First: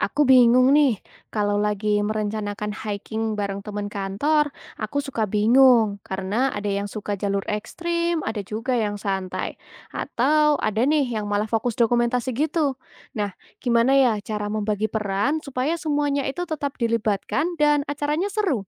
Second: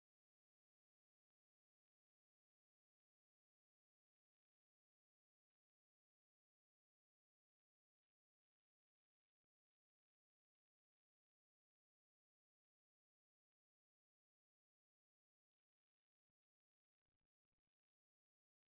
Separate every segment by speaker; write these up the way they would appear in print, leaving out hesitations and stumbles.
Speaker 1: Aku bingung nih, kalau lagi merencanakan hiking bareng teman kantor, aku suka bingung karena ada yang suka jalur ekstrim, ada juga yang santai, atau ada nih yang malah fokus dokumentasi gitu. Nah, gimana ya cara membagi peran supaya semuanya itu tetap dilibatkan dan acaranya seru?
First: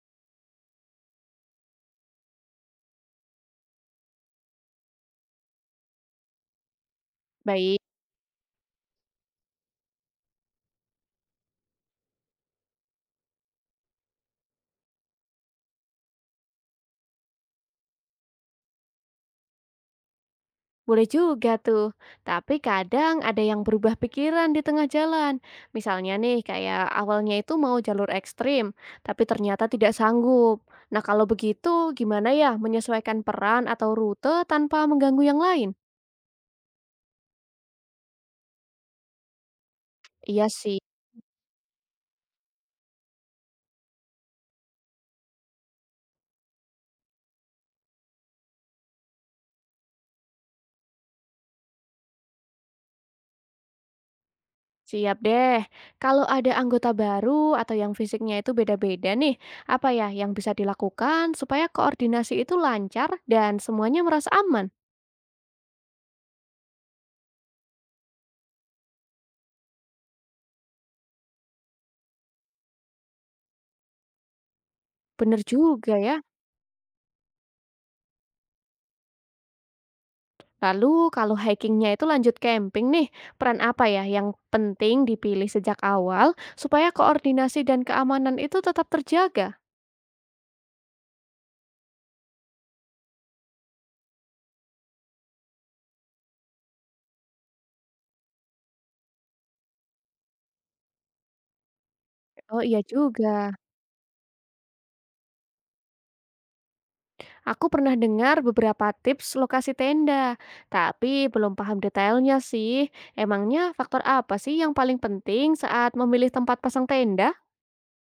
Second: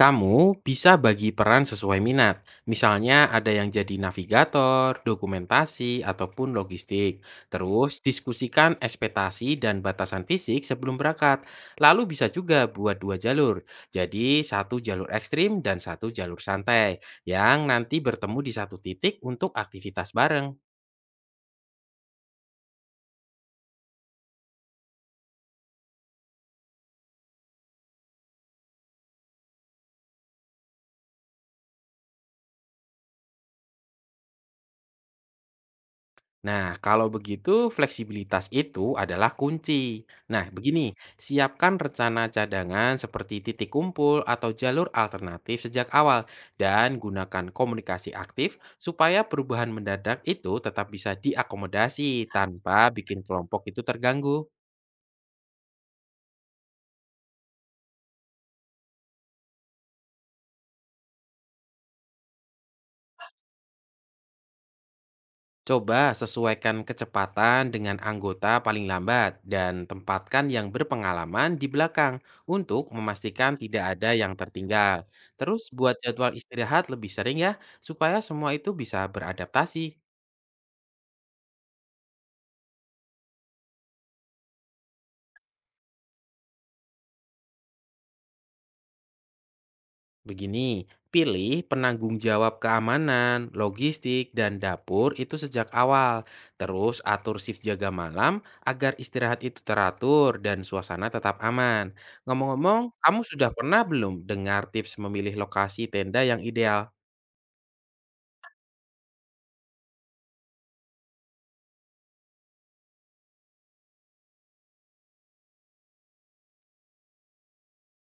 Speaker 2: Kamu bisa bagi peran sesuai minat. Misalnya ada yang jadi navigator, dokumentasi, ataupun logistik.
Speaker 1: Baik.
Speaker 2: Terus diskusikan ekspektasi dan batasan fisik sebelum berangkat. Lalu bisa juga buat dua jalur. Jadi satu jalur ekstrim dan satu jalur santai. Yang nanti bertemu di satu titik untuk aktivitas bareng.
Speaker 1: Boleh juga tuh, tapi kadang ada yang berubah pikiran di tengah jalan. Misalnya nih, kayak awalnya itu mau jalur ekstrim, tapi ternyata tidak sanggup. Nah, kalau begitu, gimana ya menyesuaikan peran atau rute tanpa mengganggu yang lain?
Speaker 2: Nah, kalau begitu fleksibilitas itu adalah kunci.
Speaker 1: Iya
Speaker 2: Nah,
Speaker 1: sih,
Speaker 2: begini, siapkan rencana cadangan seperti titik kumpul atau jalur alternatif sejak awal dan gunakan komunikasi aktif supaya perubahan mendadak itu tetap bisa diakomodasi tanpa bikin kelompok itu terganggu.
Speaker 1: siap deh. Kalau ada anggota baru atau yang fisiknya itu beda-beda nih, apa ya yang bisa dilakukan supaya koordinasi itu lancar dan semuanya merasa aman?
Speaker 2: Coba sesuaikan kecepatan dengan anggota paling lambat dan tempatkan yang berpengalaman di belakang untuk memastikan tidak ada yang tertinggal.
Speaker 1: Bener
Speaker 2: Terus
Speaker 1: juga
Speaker 2: buat
Speaker 1: ya.
Speaker 2: jadwal istirahat lebih sering ya, supaya semua itu bisa beradaptasi.
Speaker 1: Lalu kalau hikingnya itu lanjut camping nih, peran apa ya yang penting dipilih sejak awal supaya koordinasi dan keamanan itu tetap terjaga?
Speaker 2: Begini, pilih penanggung jawab keamanan, logistik, dan dapur itu sejak awal. Terus atur shift jaga malam agar istirahat itu teratur dan suasana tetap aman.
Speaker 1: Oh iya
Speaker 2: Ngomong-ngomong, kamu
Speaker 1: juga,
Speaker 2: sudah pernah belum dengar tips memilih lokasi tenda yang ideal?
Speaker 1: aku pernah dengar beberapa tips lokasi tenda, tapi belum paham detailnya sih. Emangnya faktor apa sih yang paling penting saat memilih tempat pasang tenda?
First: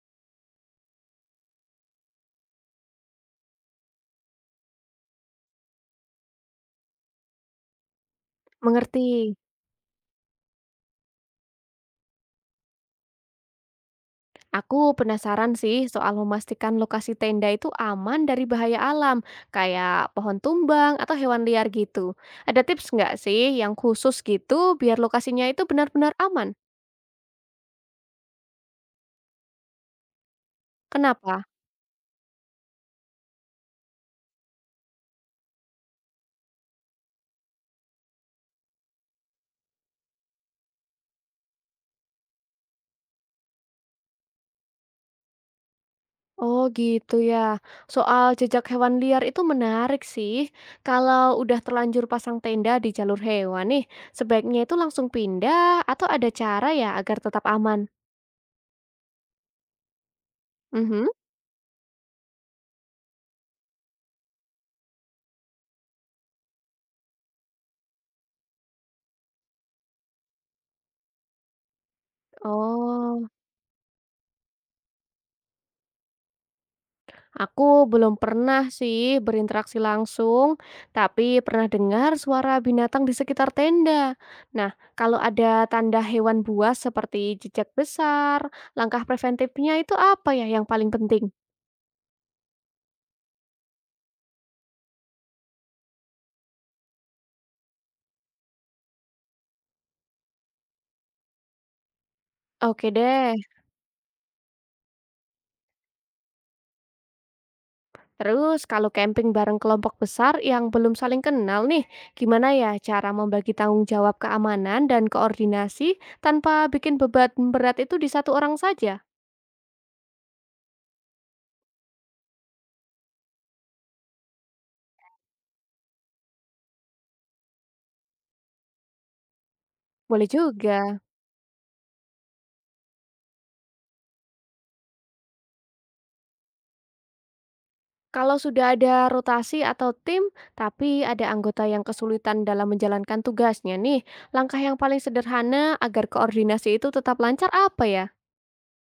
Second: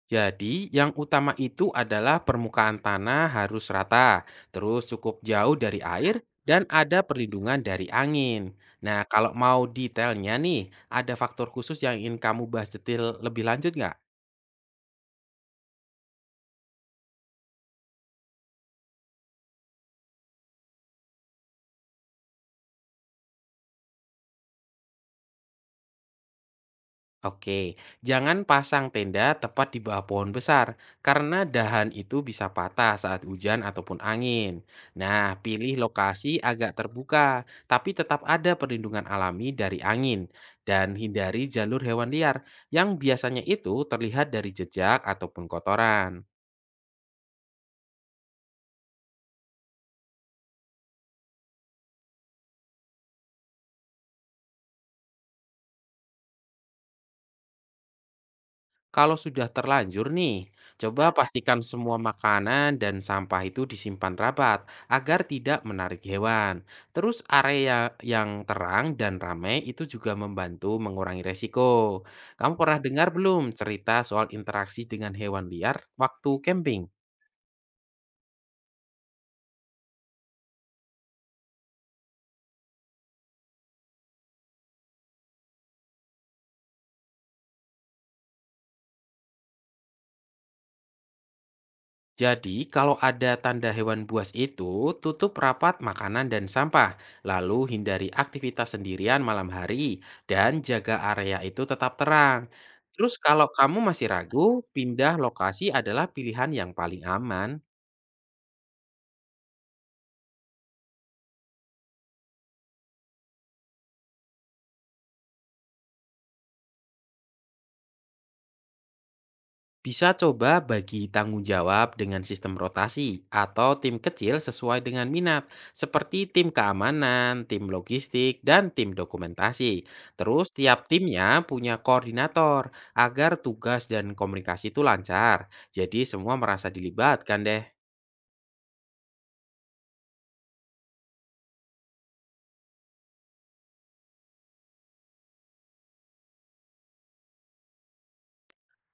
Speaker 2: Jadi, yang utama itu adalah permukaan tanah harus rata, terus cukup jauh dari air, dan ada perlindungan dari angin. Nah,
Speaker 1: Mengerti.
Speaker 2: kalau mau detailnya nih, ada faktor khusus yang ingin kamu bahas detail lebih lanjut nggak?
Speaker 1: Aku penasaran sih soal memastikan lokasi tenda itu aman dari bahaya alam, kayak pohon tumbang atau hewan liar gitu. Ada tips nggak sih yang khusus gitu biar lokasinya itu benar-benar aman?
Speaker 2: Oke, jangan pasang tenda tepat di bawah pohon besar karena
Speaker 1: Kenapa?
Speaker 2: dahan itu bisa patah saat hujan ataupun angin. Nah, pilih lokasi agak terbuka tapi tetap ada perlindungan alami dari angin dan hindari jalur hewan liar yang biasanya itu terlihat dari jejak ataupun kotoran.
Speaker 1: Oh gitu ya. Soal jejak hewan liar itu menarik sih. Kalau udah terlanjur pasang tenda di jalur hewan nih, sebaiknya itu langsung pindah atau ada cara ya agar tetap aman?
Speaker 2: Kalau sudah terlanjur nih, coba
Speaker 1: Mhm.
Speaker 2: pastikan semua makanan dan sampah itu disimpan rapat agar tidak menarik hewan. Terus area yang terang dan ramai itu juga membantu mengurangi resiko. Kamu pernah dengar
Speaker 1: Oh,
Speaker 2: belum cerita soal interaksi dengan hewan liar waktu camping?
Speaker 1: aku belum pernah sih berinteraksi langsung, tapi pernah dengar suara binatang di sekitar tenda. Nah, kalau ada tanda hewan buas seperti jejak besar, langkah preventifnya itu apa ya yang paling penting?
Speaker 2: Jadi, kalau ada tanda hewan buas itu, tutup rapat makanan dan sampah, lalu hindari aktivitas sendirian malam hari, dan jaga area itu tetap terang.
Speaker 1: Oke
Speaker 2: Terus
Speaker 1: deh.
Speaker 2: kalau kamu masih ragu, pindah lokasi adalah pilihan yang paling aman.
Speaker 1: Terus kalau camping bareng kelompok besar yang belum saling kenal nih, gimana ya cara membagi tanggung jawab keamanan dan koordinasi tanpa bikin beban berat itu di satu orang saja?
Speaker 2: Bisa coba bagi tanggung jawab dengan sistem rotasi atau tim kecil sesuai dengan minat, seperti tim keamanan, tim logistik, dan tim dokumentasi.
Speaker 1: Boleh
Speaker 2: Terus
Speaker 1: juga.
Speaker 2: tiap timnya punya koordinator agar tugas dan komunikasi itu lancar. Jadi semua merasa dilibatkan deh.
Speaker 1: Kalau sudah ada rotasi atau tim, tapi ada anggota yang kesulitan dalam menjalankan tugasnya nih, langkah yang paling sederhana agar koordinasi itu tetap lancar apa ya?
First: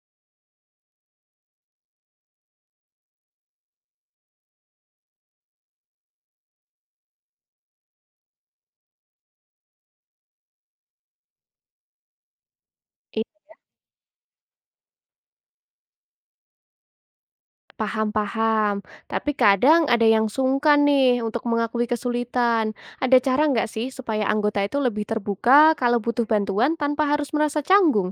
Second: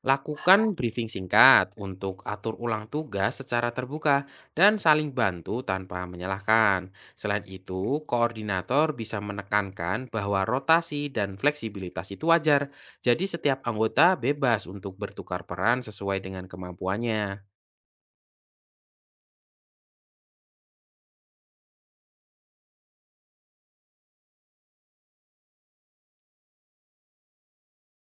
Speaker 2: Lakukan briefing singkat untuk atur ulang tugas secara terbuka dan saling bantu tanpa menyalahkan. Selain itu, koordinator bisa menekankan bahwa rotasi dan fleksibilitas itu wajar.
Speaker 1: Iya,
Speaker 2: Jadi setiap anggota bebas untuk bertukar peran sesuai dengan kemampuannya.
Speaker 1: paham-paham, tapi kadang ada yang sungkan nih untuk mengakui kesulitan. Ada cara nggak sih supaya anggota itu lebih terbuka kalau butuh bantuan tanpa harus merasa canggung?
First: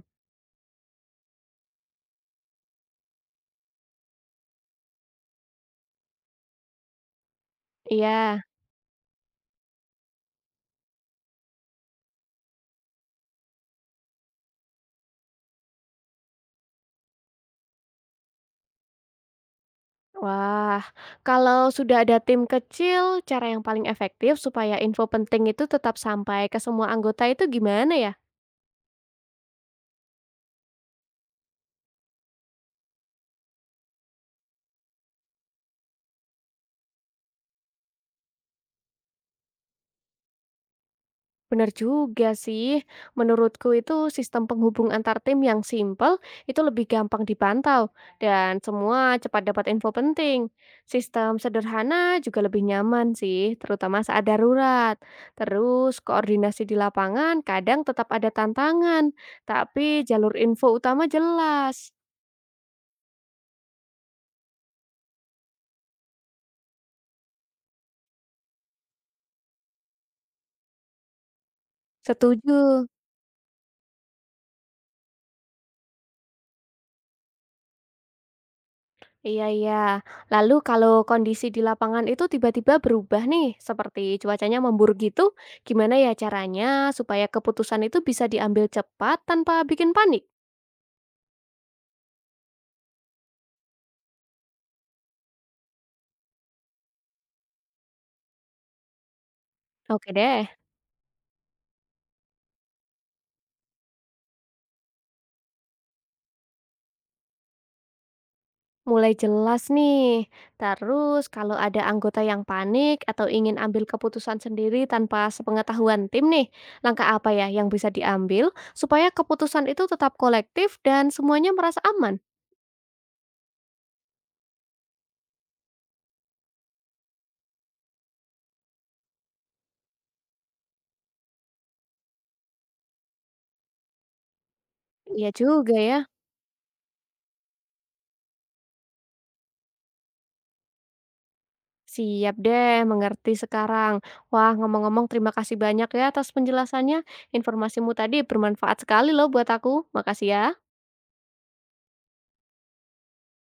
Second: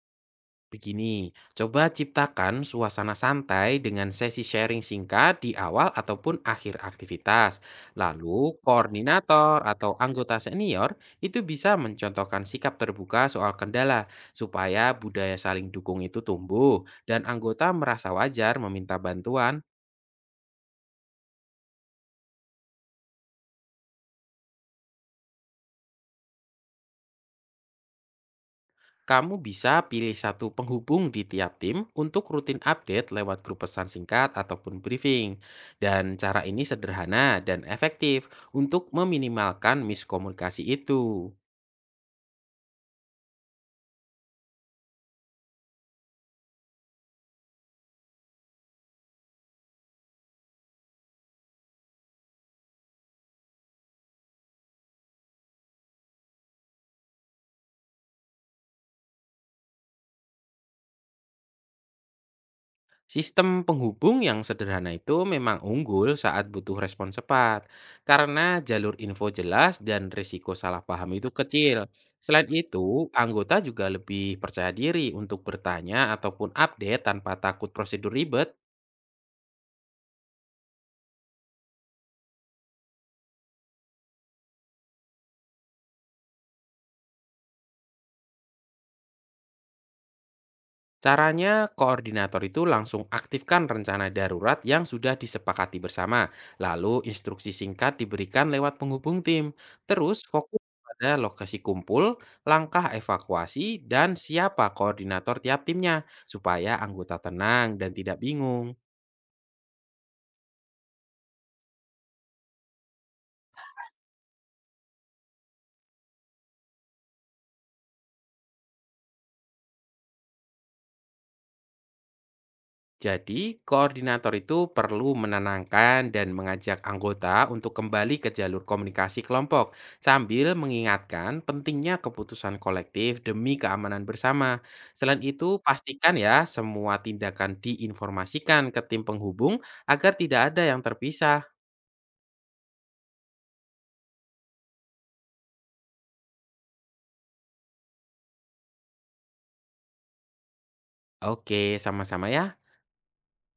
Speaker 2: Begini, coba ciptakan suasana santai dengan sesi sharing singkat di awal ataupun akhir aktivitas.
Speaker 1: Iya,
Speaker 2: Lalu, koordinator atau anggota senior itu bisa mencontohkan sikap terbuka soal kendala supaya budaya saling dukung itu tumbuh dan anggota merasa wajar meminta bantuan.
Speaker 1: wah, kalau sudah ada tim kecil, cara yang paling efektif supaya info penting itu tetap sampai ke semua anggota itu gimana ya?
Speaker 2: Kamu bisa pilih satu penghubung di tiap tim untuk rutin update lewat grup pesan singkat ataupun briefing. Dan cara ini sederhana dan efektif untuk meminimalkan miskomunikasi itu.
Speaker 1: Bener juga sih. Menurutku itu sistem penghubung antar tim yang simpel itu lebih gampang dipantau dan semua cepat dapat info penting. Sistem sederhana juga lebih nyaman sih, terutama saat darurat. Terus koordinasi di lapangan kadang tetap ada tantangan, tapi jalur info utama jelas.
Speaker 2: Sistem penghubung yang sederhana itu memang unggul saat butuh respon cepat, karena jalur info jelas dan risiko salah paham itu kecil. Selain
Speaker 1: Setuju.
Speaker 2: itu, anggota juga lebih percaya diri untuk bertanya ataupun update tanpa takut prosedur ribet.
Speaker 1: Iya, iya. Lalu kalau kondisi di lapangan itu tiba-tiba berubah nih, seperti cuacanya memburuk gitu, gimana ya caranya supaya keputusan itu bisa diambil cepat tanpa bikin panik?
Speaker 2: Caranya, koordinator itu langsung aktifkan rencana darurat yang sudah disepakati bersama. Lalu, instruksi singkat diberikan lewat penghubung tim.
Speaker 1: Oke
Speaker 2: Terus,
Speaker 1: deh,
Speaker 2: fokus pada lokasi kumpul, langkah evakuasi, dan siapa koordinator tiap timnya, supaya anggota tenang dan tidak bingung.
Speaker 1: mulai jelas nih. Terus kalau ada anggota yang panik atau ingin ambil keputusan sendiri tanpa sepengetahuan tim nih, langkah apa ya yang bisa diambil supaya keputusan itu tetap kolektif dan semuanya merasa aman?
Speaker 2: Jadi, koordinator itu perlu menenangkan dan mengajak anggota untuk kembali ke jalur komunikasi kelompok sambil mengingatkan pentingnya keputusan kolektif demi keamanan bersama. Selain
Speaker 1: Iya
Speaker 2: itu,
Speaker 1: juga ya.
Speaker 2: pastikan ya semua tindakan diinformasikan ke tim penghubung agar tidak ada yang terpisah.
Speaker 1: Siap deh, mengerti sekarang. Wah, ngomong-ngomong terima kasih banyak ya atas penjelasannya. Informasimu tadi bermanfaat sekali loh buat aku. Makasih ya.
Speaker 2: Oke, sama-sama ya.